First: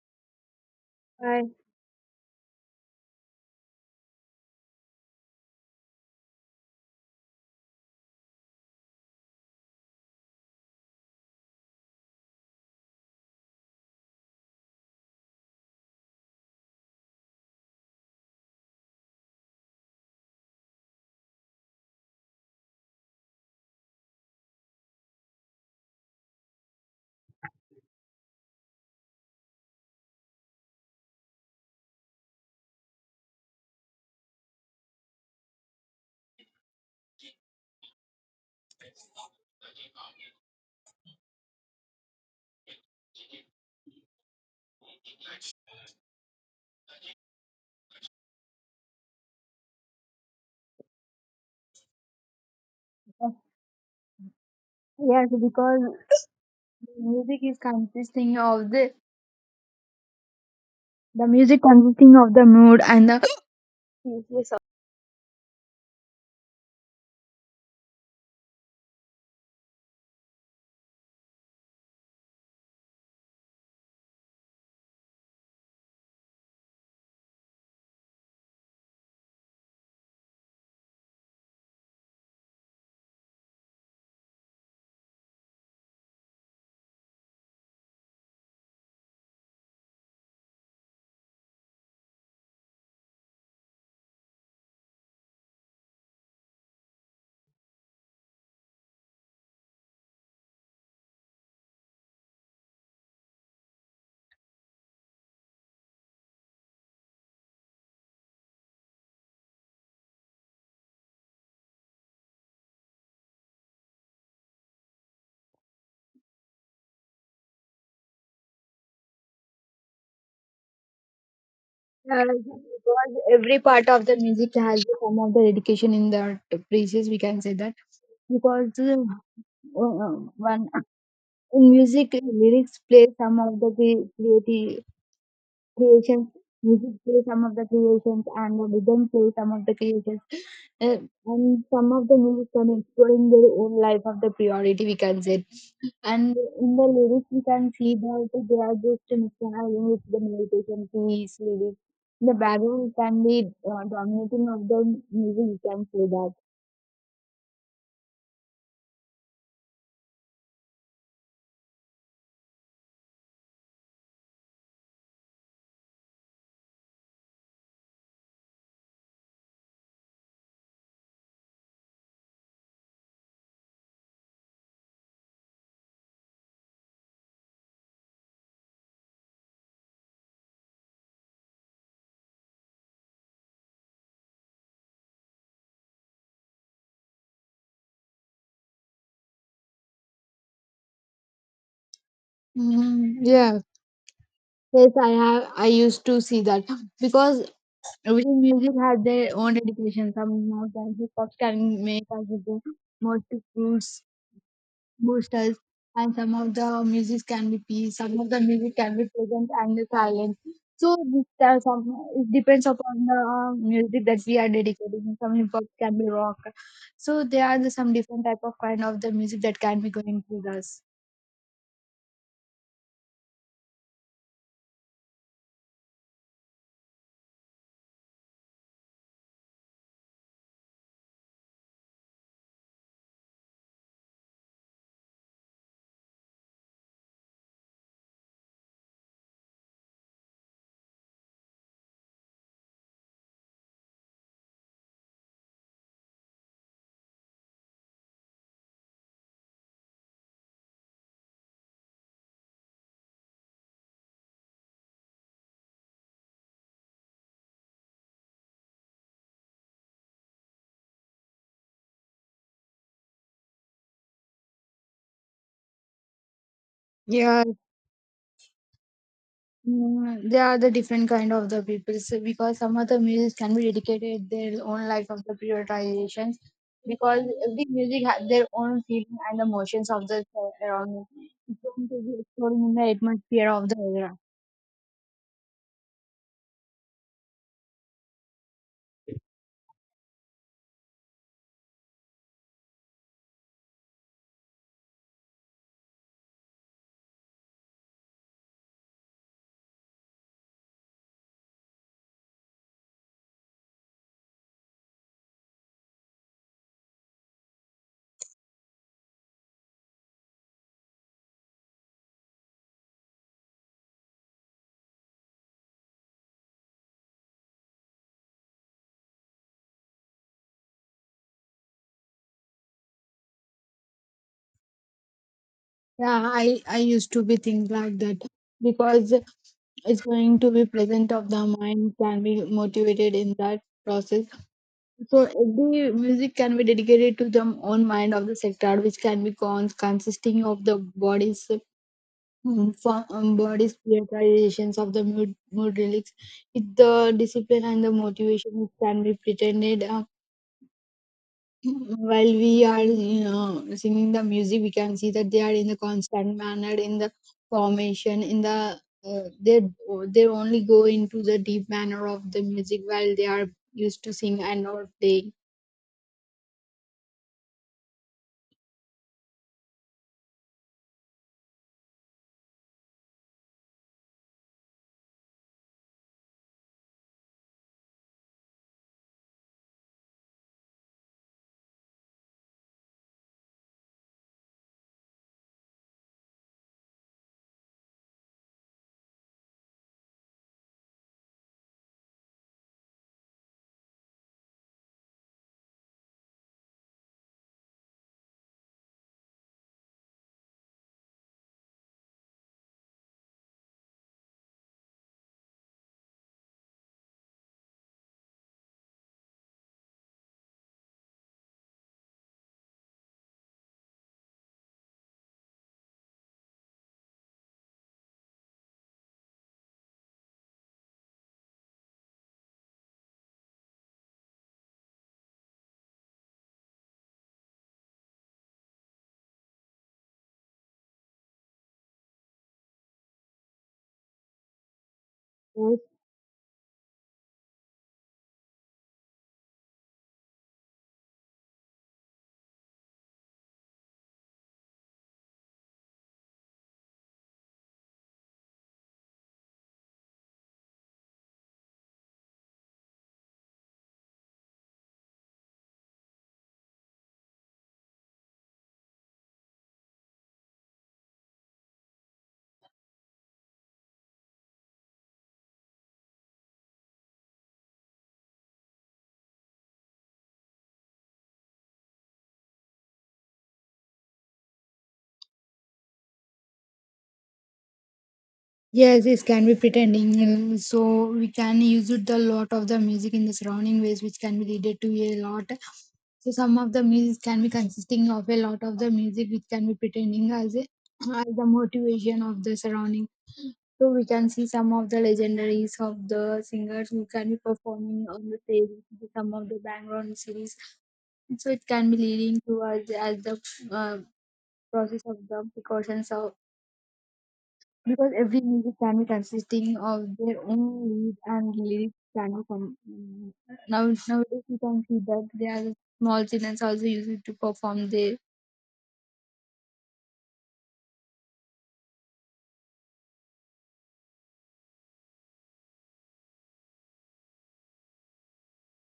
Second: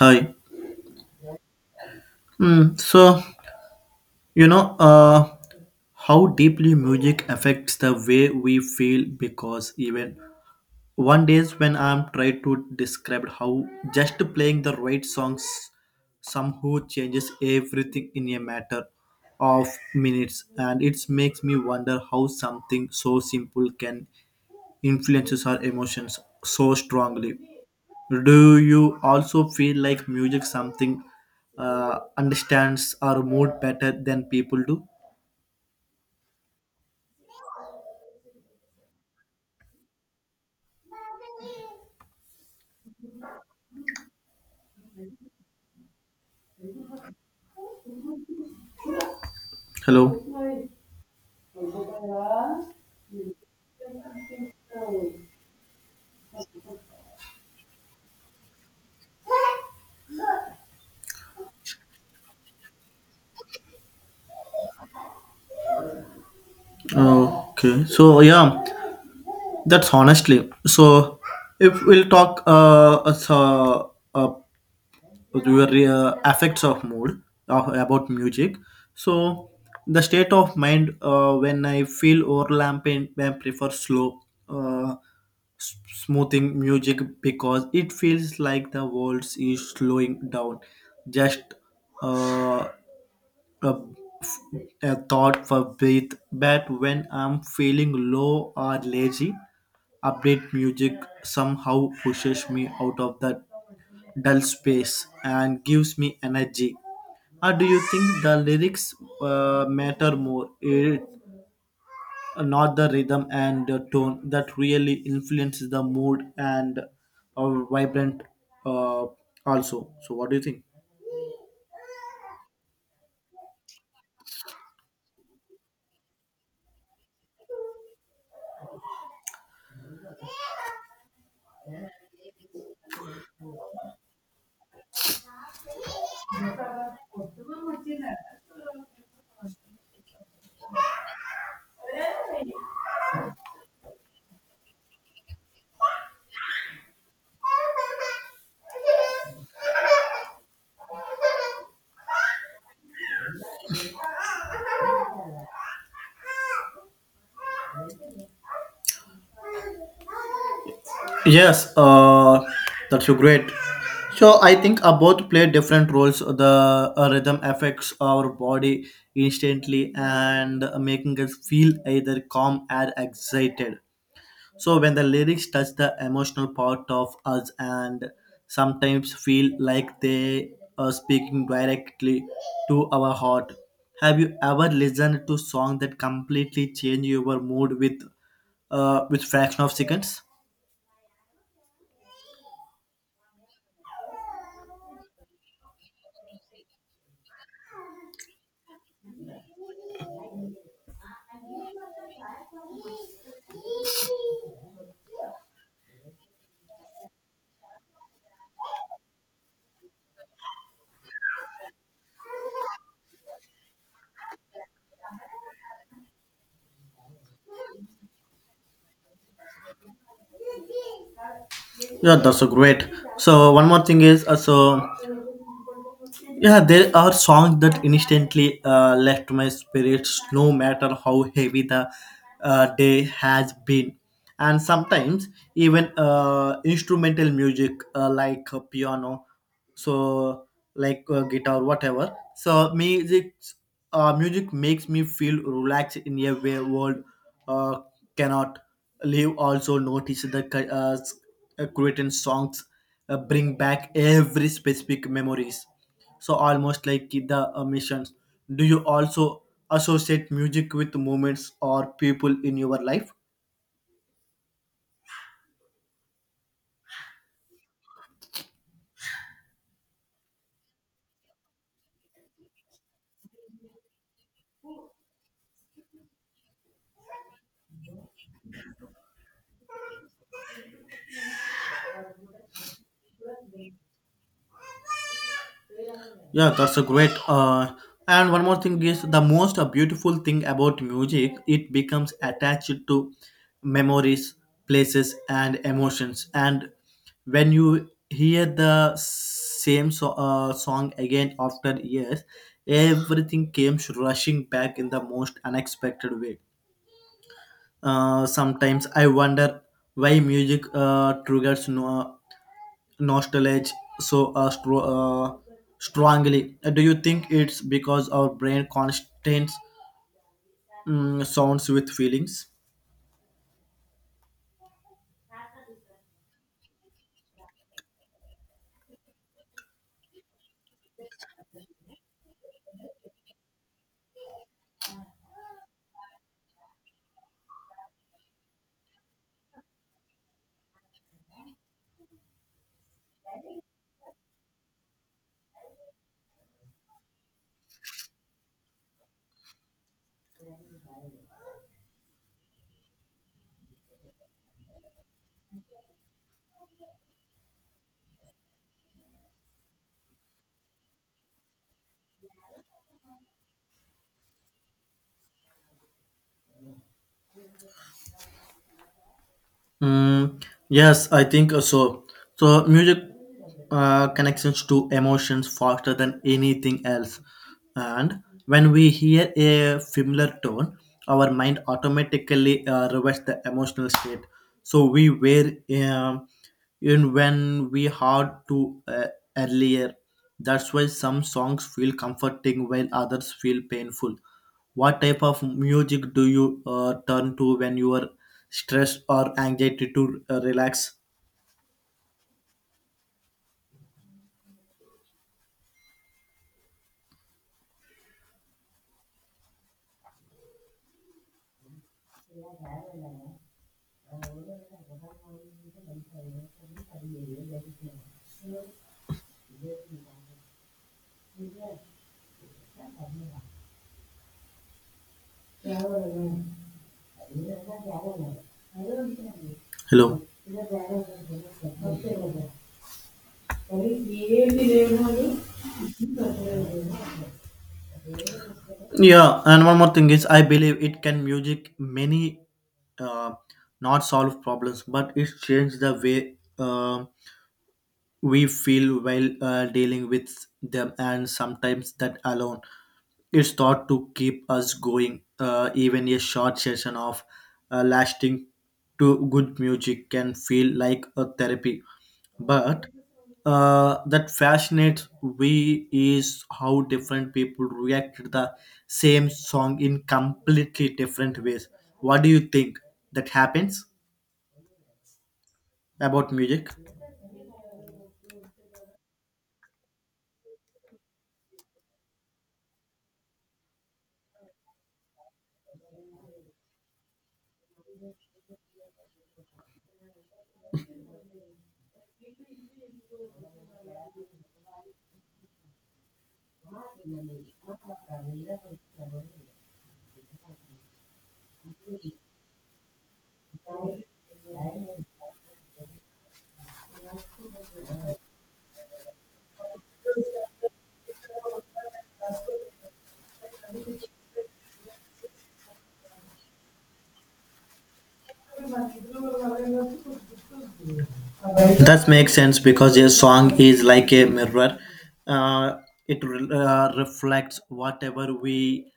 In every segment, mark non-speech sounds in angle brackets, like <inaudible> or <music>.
Hi. Right. Mm, So, you know, uh, how deeply music affects the way we feel because even one days when I'm trying to describe how just playing the right songs somehow changes everything in a matter of minutes, and it makes me wonder how something so simple can influences our emotions so strongly. Do you also feel like music something understands our mood better than people do? Hello. Yes, because music is consisting of the music consisting of the mood and the yes, of- Okay. So yeah, that's honestly. So if we'll talk as a your affects of mood of, about music, so the state of mind when I feel overlapping, I prefer slow, uh, smoothing music because it feels like the world is slowing down just uh, a, a thought for breath. But when I'm feeling low or lazy, upbeat music somehow pushes me out of that dull space and gives me energy. Or do you think the lyrics matter more, it, not the rhythm and the tone that really influences the mood and vibrant uh, also, so what do you think? Because every part of the music has some of the dedication in the praises, we can say that. Because uh, one in music, lyrics play some of the creativity creations, music play some of the creations, and the rhythm play some of the creations. Uh, and some of the music can exploring their own life of the priority, we can say. And in the lyrics, we can see that they are just misbehaving with the meditation piece lyrics. The background can be dominating of the music, we can say that. Yes, that's so great. So I think both play different roles. The rhythm affects our body instantly and making us feel either calm or excited. So when the lyrics touch the emotional part of us, and sometimes feel like they are speaking directly to our heart. Have you ever listened to song that completely change your mood with fraction of seconds? Mm, yeah. Yes, I have. I used to see that because every music has their own dedication. Some of the hip hop can make us with the motive boosts, boosters, and some of the music can be peace. Some of the music can be present and silent. So this some it depends upon the music that we are dedicating. Some hip hop can be rock. So there are some different type of kind of the music that can be going through us. Yeah, that's so great. So one more thing is so yeah, there are songs that instantly lift my spirits, no matter how heavy the day has been. And sometimes even instrumental music, like piano, so like guitar, whatever. So music makes me feel relaxed in a way world uh, cannot live. Also notice the Cretan songs bring back every specific memories, so almost like the missions. Do you also associate music with moments or people in your life? Yeah. Mm, there are the different kind of the people, so because some of the music can be dedicated their own life of the prioritizations, because every music has their own feeling and emotions of the around it. It's going to be exploring in the atmosphere of the era. Yeah, that's a great. And one more thing is the most beautiful thing about music, it becomes attached to memories, places and emotions, and when you hear the same song again after years, everything came rushing back in the most unexpected way. Sometimes I wonder why music triggers nostalgia so strongly. Do you think it's because our brain constantly sounds with feelings? Yeah, I used to be things like that because it's going to be present of the mind, can be motivated in that process. So every music can be dedicated to the own mind of the sector, which can be consisting of the bodies, body's prioritizations of the mood relics. With the discipline and the motivation it can be pretended. <clears throat> While we are singing the music, we can see that they are in the constant manner, in the formation, in the uh, they they only go into the deep manner of the music while they are used to sing and not playing. Mm, yes, I think so. So music connections to emotions faster than anything else, and when we hear a familiar tone, our mind automatically reverts the emotional state. So we were. um in when we heard to earlier. That's why some songs feel comforting while others feel painful. What type of music do you turn to when you are stressed or anxiety to relax? Hello. Yeah, and one more thing is I believe it can music many uh, not solve problems, but it changed the way um we feel while dealing with them, and sometimes that alone is thought to keep us going. Even a short session of lasting to good music can feel like a therapy. But that fascinates we is how different people react to the same song in completely different ways. What do you think that happens about music? Yes, this can be pretending. So we can use it a lot of the music in the surrounding ways, which can be related to a lot. So some of the music can be consisting of a lot of the music, which can be pretending as a as the motivation of the surrounding. So we can see some of the legendaries of the singers who can be performing on the stage, with some of the background series. So it can be leading to us as the uh, process of the precautions of, because every music can be consisting of their own lead, and lyrics can be now nowadays. You can see that there are small children also use it to perform their That makes sense because a song is like a mirror. Uh, it reflects whatever we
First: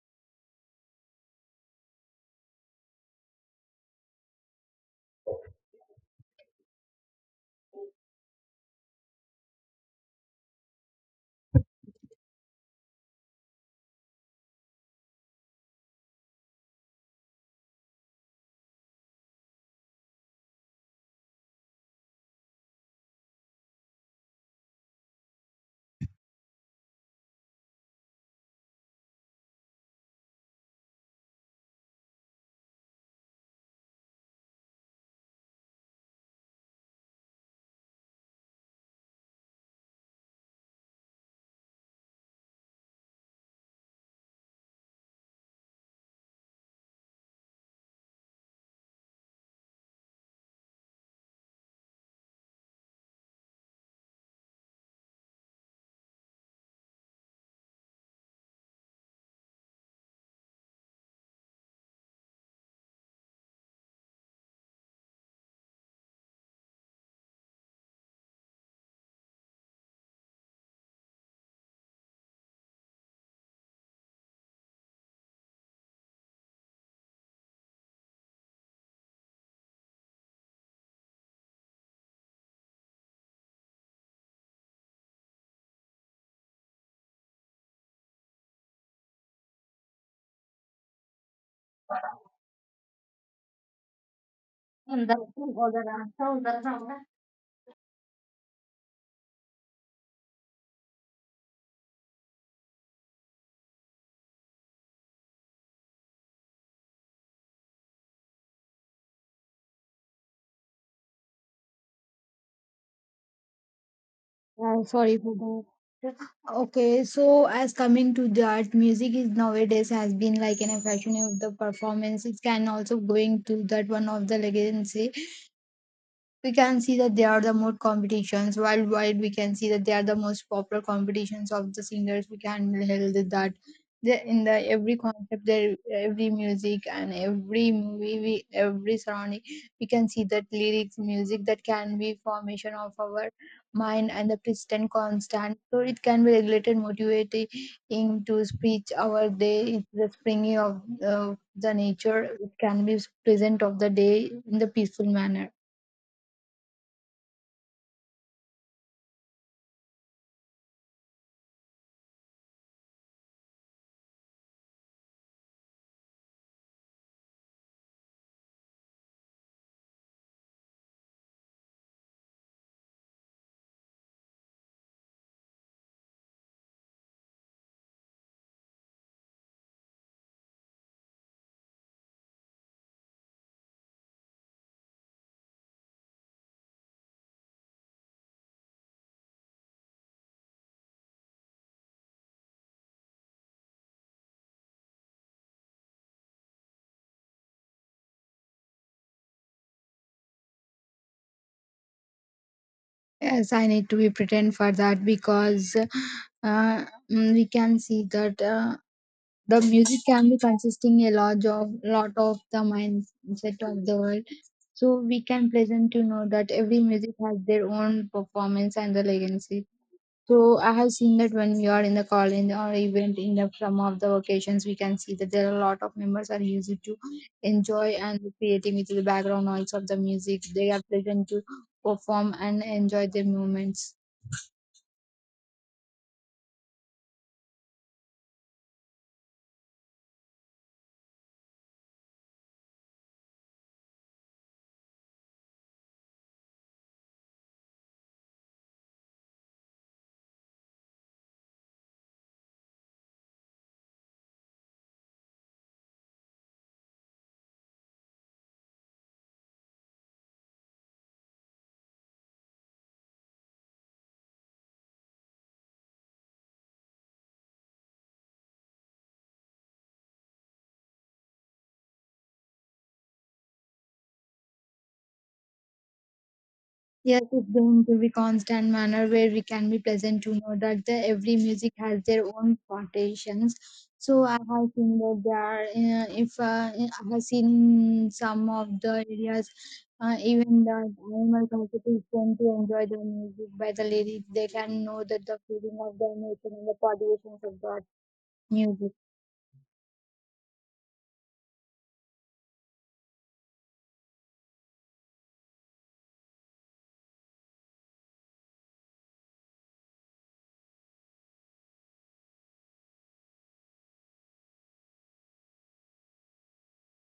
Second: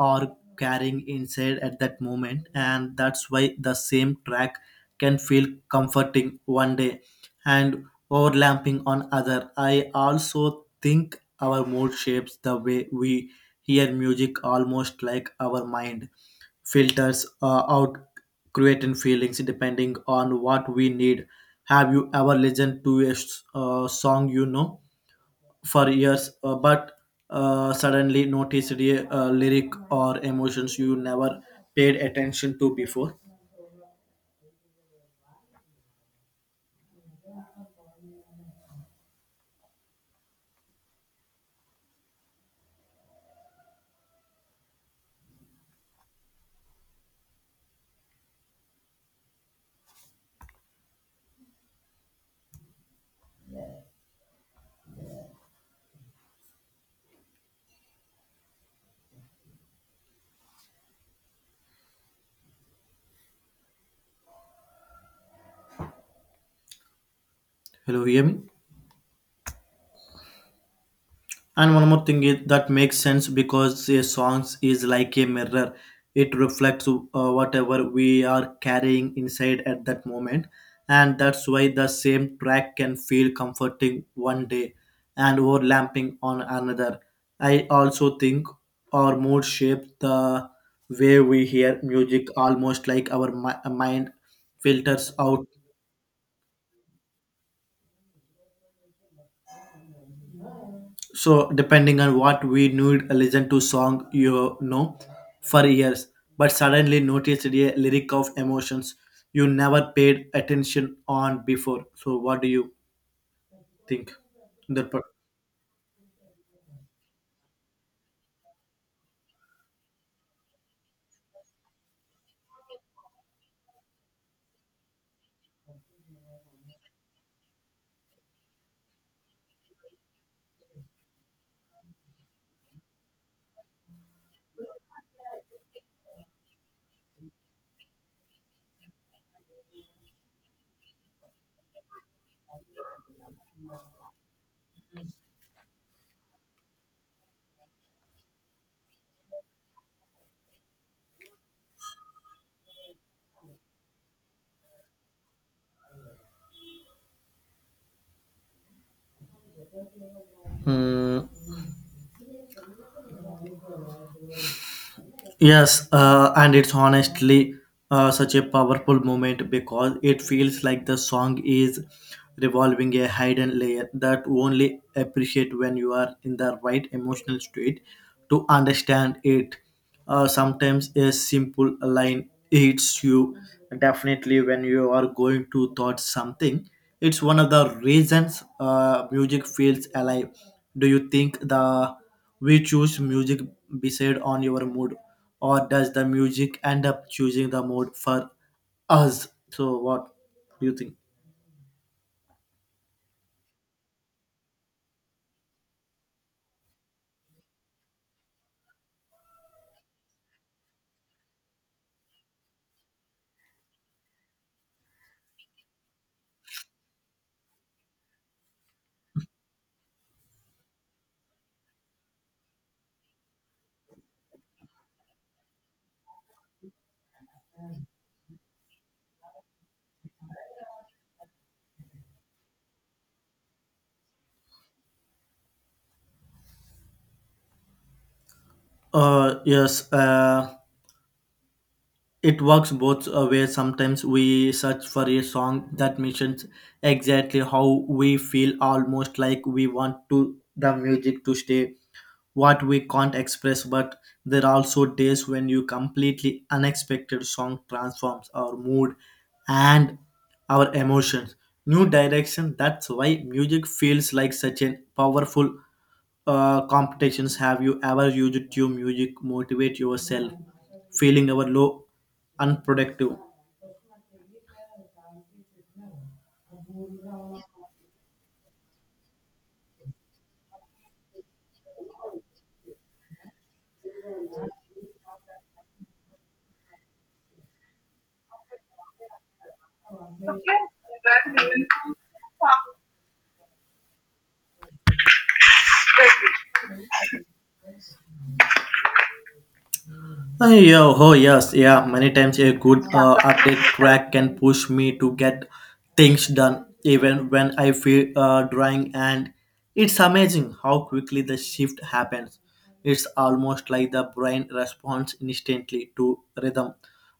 are carrying inside at that moment, and that's why the same track can feel comforting one day and overlapping on other. I also think our mood shapes the way we hear music, almost like our mind filters out, creating feelings depending on what we need. Have you ever listened to a song you know for years, but suddenly noticed a lyric or emotions you never paid attention to before? Hello, hear me? And one more thing is that makes sense because a song is like a mirror. It reflects whatever we are carrying inside at that moment. And that's why the same track can feel comforting one day and overlapping on another. I also think our mood shapes the way we hear music, almost like our mind filters out, uh, so depending on what we need, listen to song you know for years, but suddenly noticed a lyric of emotions you never paid attention on before. So what do you think in that part? sorry for the. Okay, so as coming to that, music is nowadays has been like an fashion of the performance. It can also going to that one of the legacy, we can see that they are the more competitions worldwide, we can see that they are the most popular competitions of the singers, we can held that in the every concept, there every music and every every surrounding, we can see that lyrics, music, that can be formation of our mind and the persistent constant. So it can be regulated motivating to speech our day. It's the springy of the nature. It can be present of the day in the peaceful manner. Hmm. Yes, and it's honestly such a powerful moment because it feels like the song is revolving a hidden layer that you only appreciate when you are in the right emotional state to understand it. Sometimes a simple line hits you definitely when you are going to thought something. It's one of the reasons music feels alive. Do you think the we choose music based on your mood, or does the music end up choosing the mood for us? So, what do you think? Yes, I need to be pretend for that, because uh, we can see that the music can be consisting a lot of the mindset of the world. So we can pleasant to know that every music has their own performance and the legacy. So I have seen that when we are in the college or event in the some of the occasions, we can see that there are a lot of members are used to enjoy and creating with the background noise of the music. They are pleasant to perform and enjoy their moments. Yes. It works both ways. Sometimes we search for a song that mentions exactly how we feel, almost like we want to the music to stay what we can't express. But there are also days when you completely unexpected song transforms our mood and our emotions. New direction. That's why music feels like such a powerful competitions. Have you ever used to music motivate yourself feeling ever low, unproductive? Yes, it's going to be constant manner where we can be pleasant to know that every music has their own quotations. So I have seen that there are, if I have seen some of the areas, even the animal constitution to enjoy the music by the lyrics, they can know that the feeling of the emotion and the quotations of the music. Yeah, oh yes, yeah. Many times a good update track can push me to get things done, even when I feel drawing. And it's amazing how quickly the shift happens. It's almost like the brain responds instantly to rhythm.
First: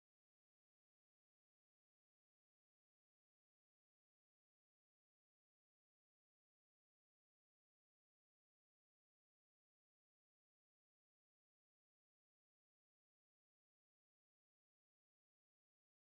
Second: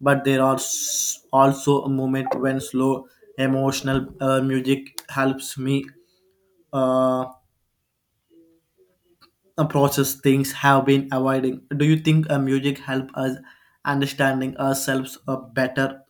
But there are also a moment when slow emotional music helps me. Uh, Process things have been avoiding. Do you think music help us understanding ourselves better?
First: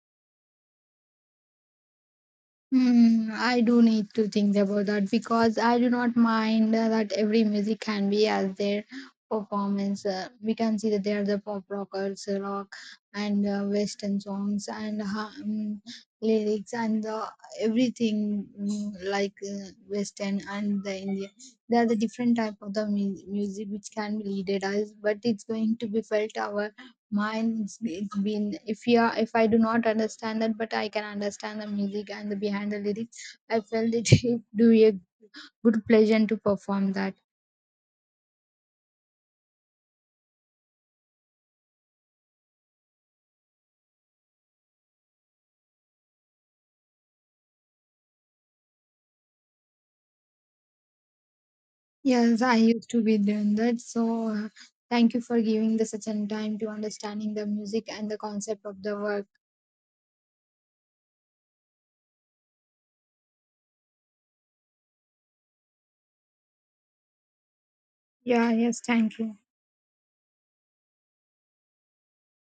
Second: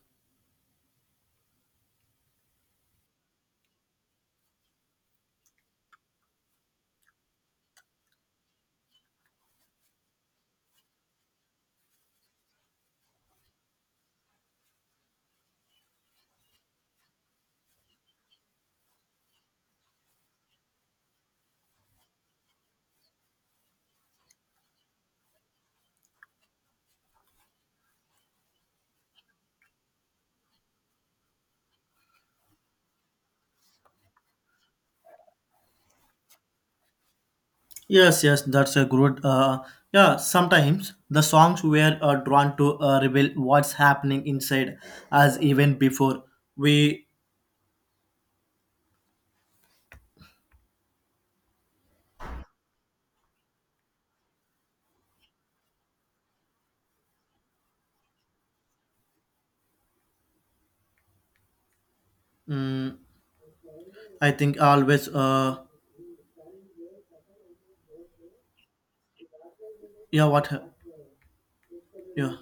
Hmm, I do need to think about that, because I do not mind that every music can be as their performance. We can see that they are the pop rockers, rock and western songs and lyrics and everything like western and the Indian. They are the different type of the music which can be leaded us, but it's going to be felt our mine's. It's been if yeah if I do not understand that, but I can understand the music and the behind the lyrics. I felt it <laughs> it do a good pleasure to perform that. Yes, yes, that's a good. Yeah, sometimes the songs were drawn to reveal what's happening inside as even before we. Yes, I used to be doing that. So thank you for giving the such an time to understanding the music and the concept of the work. mm I think always. Yeah. Yes. Thank you. Yeah, what? Yeah.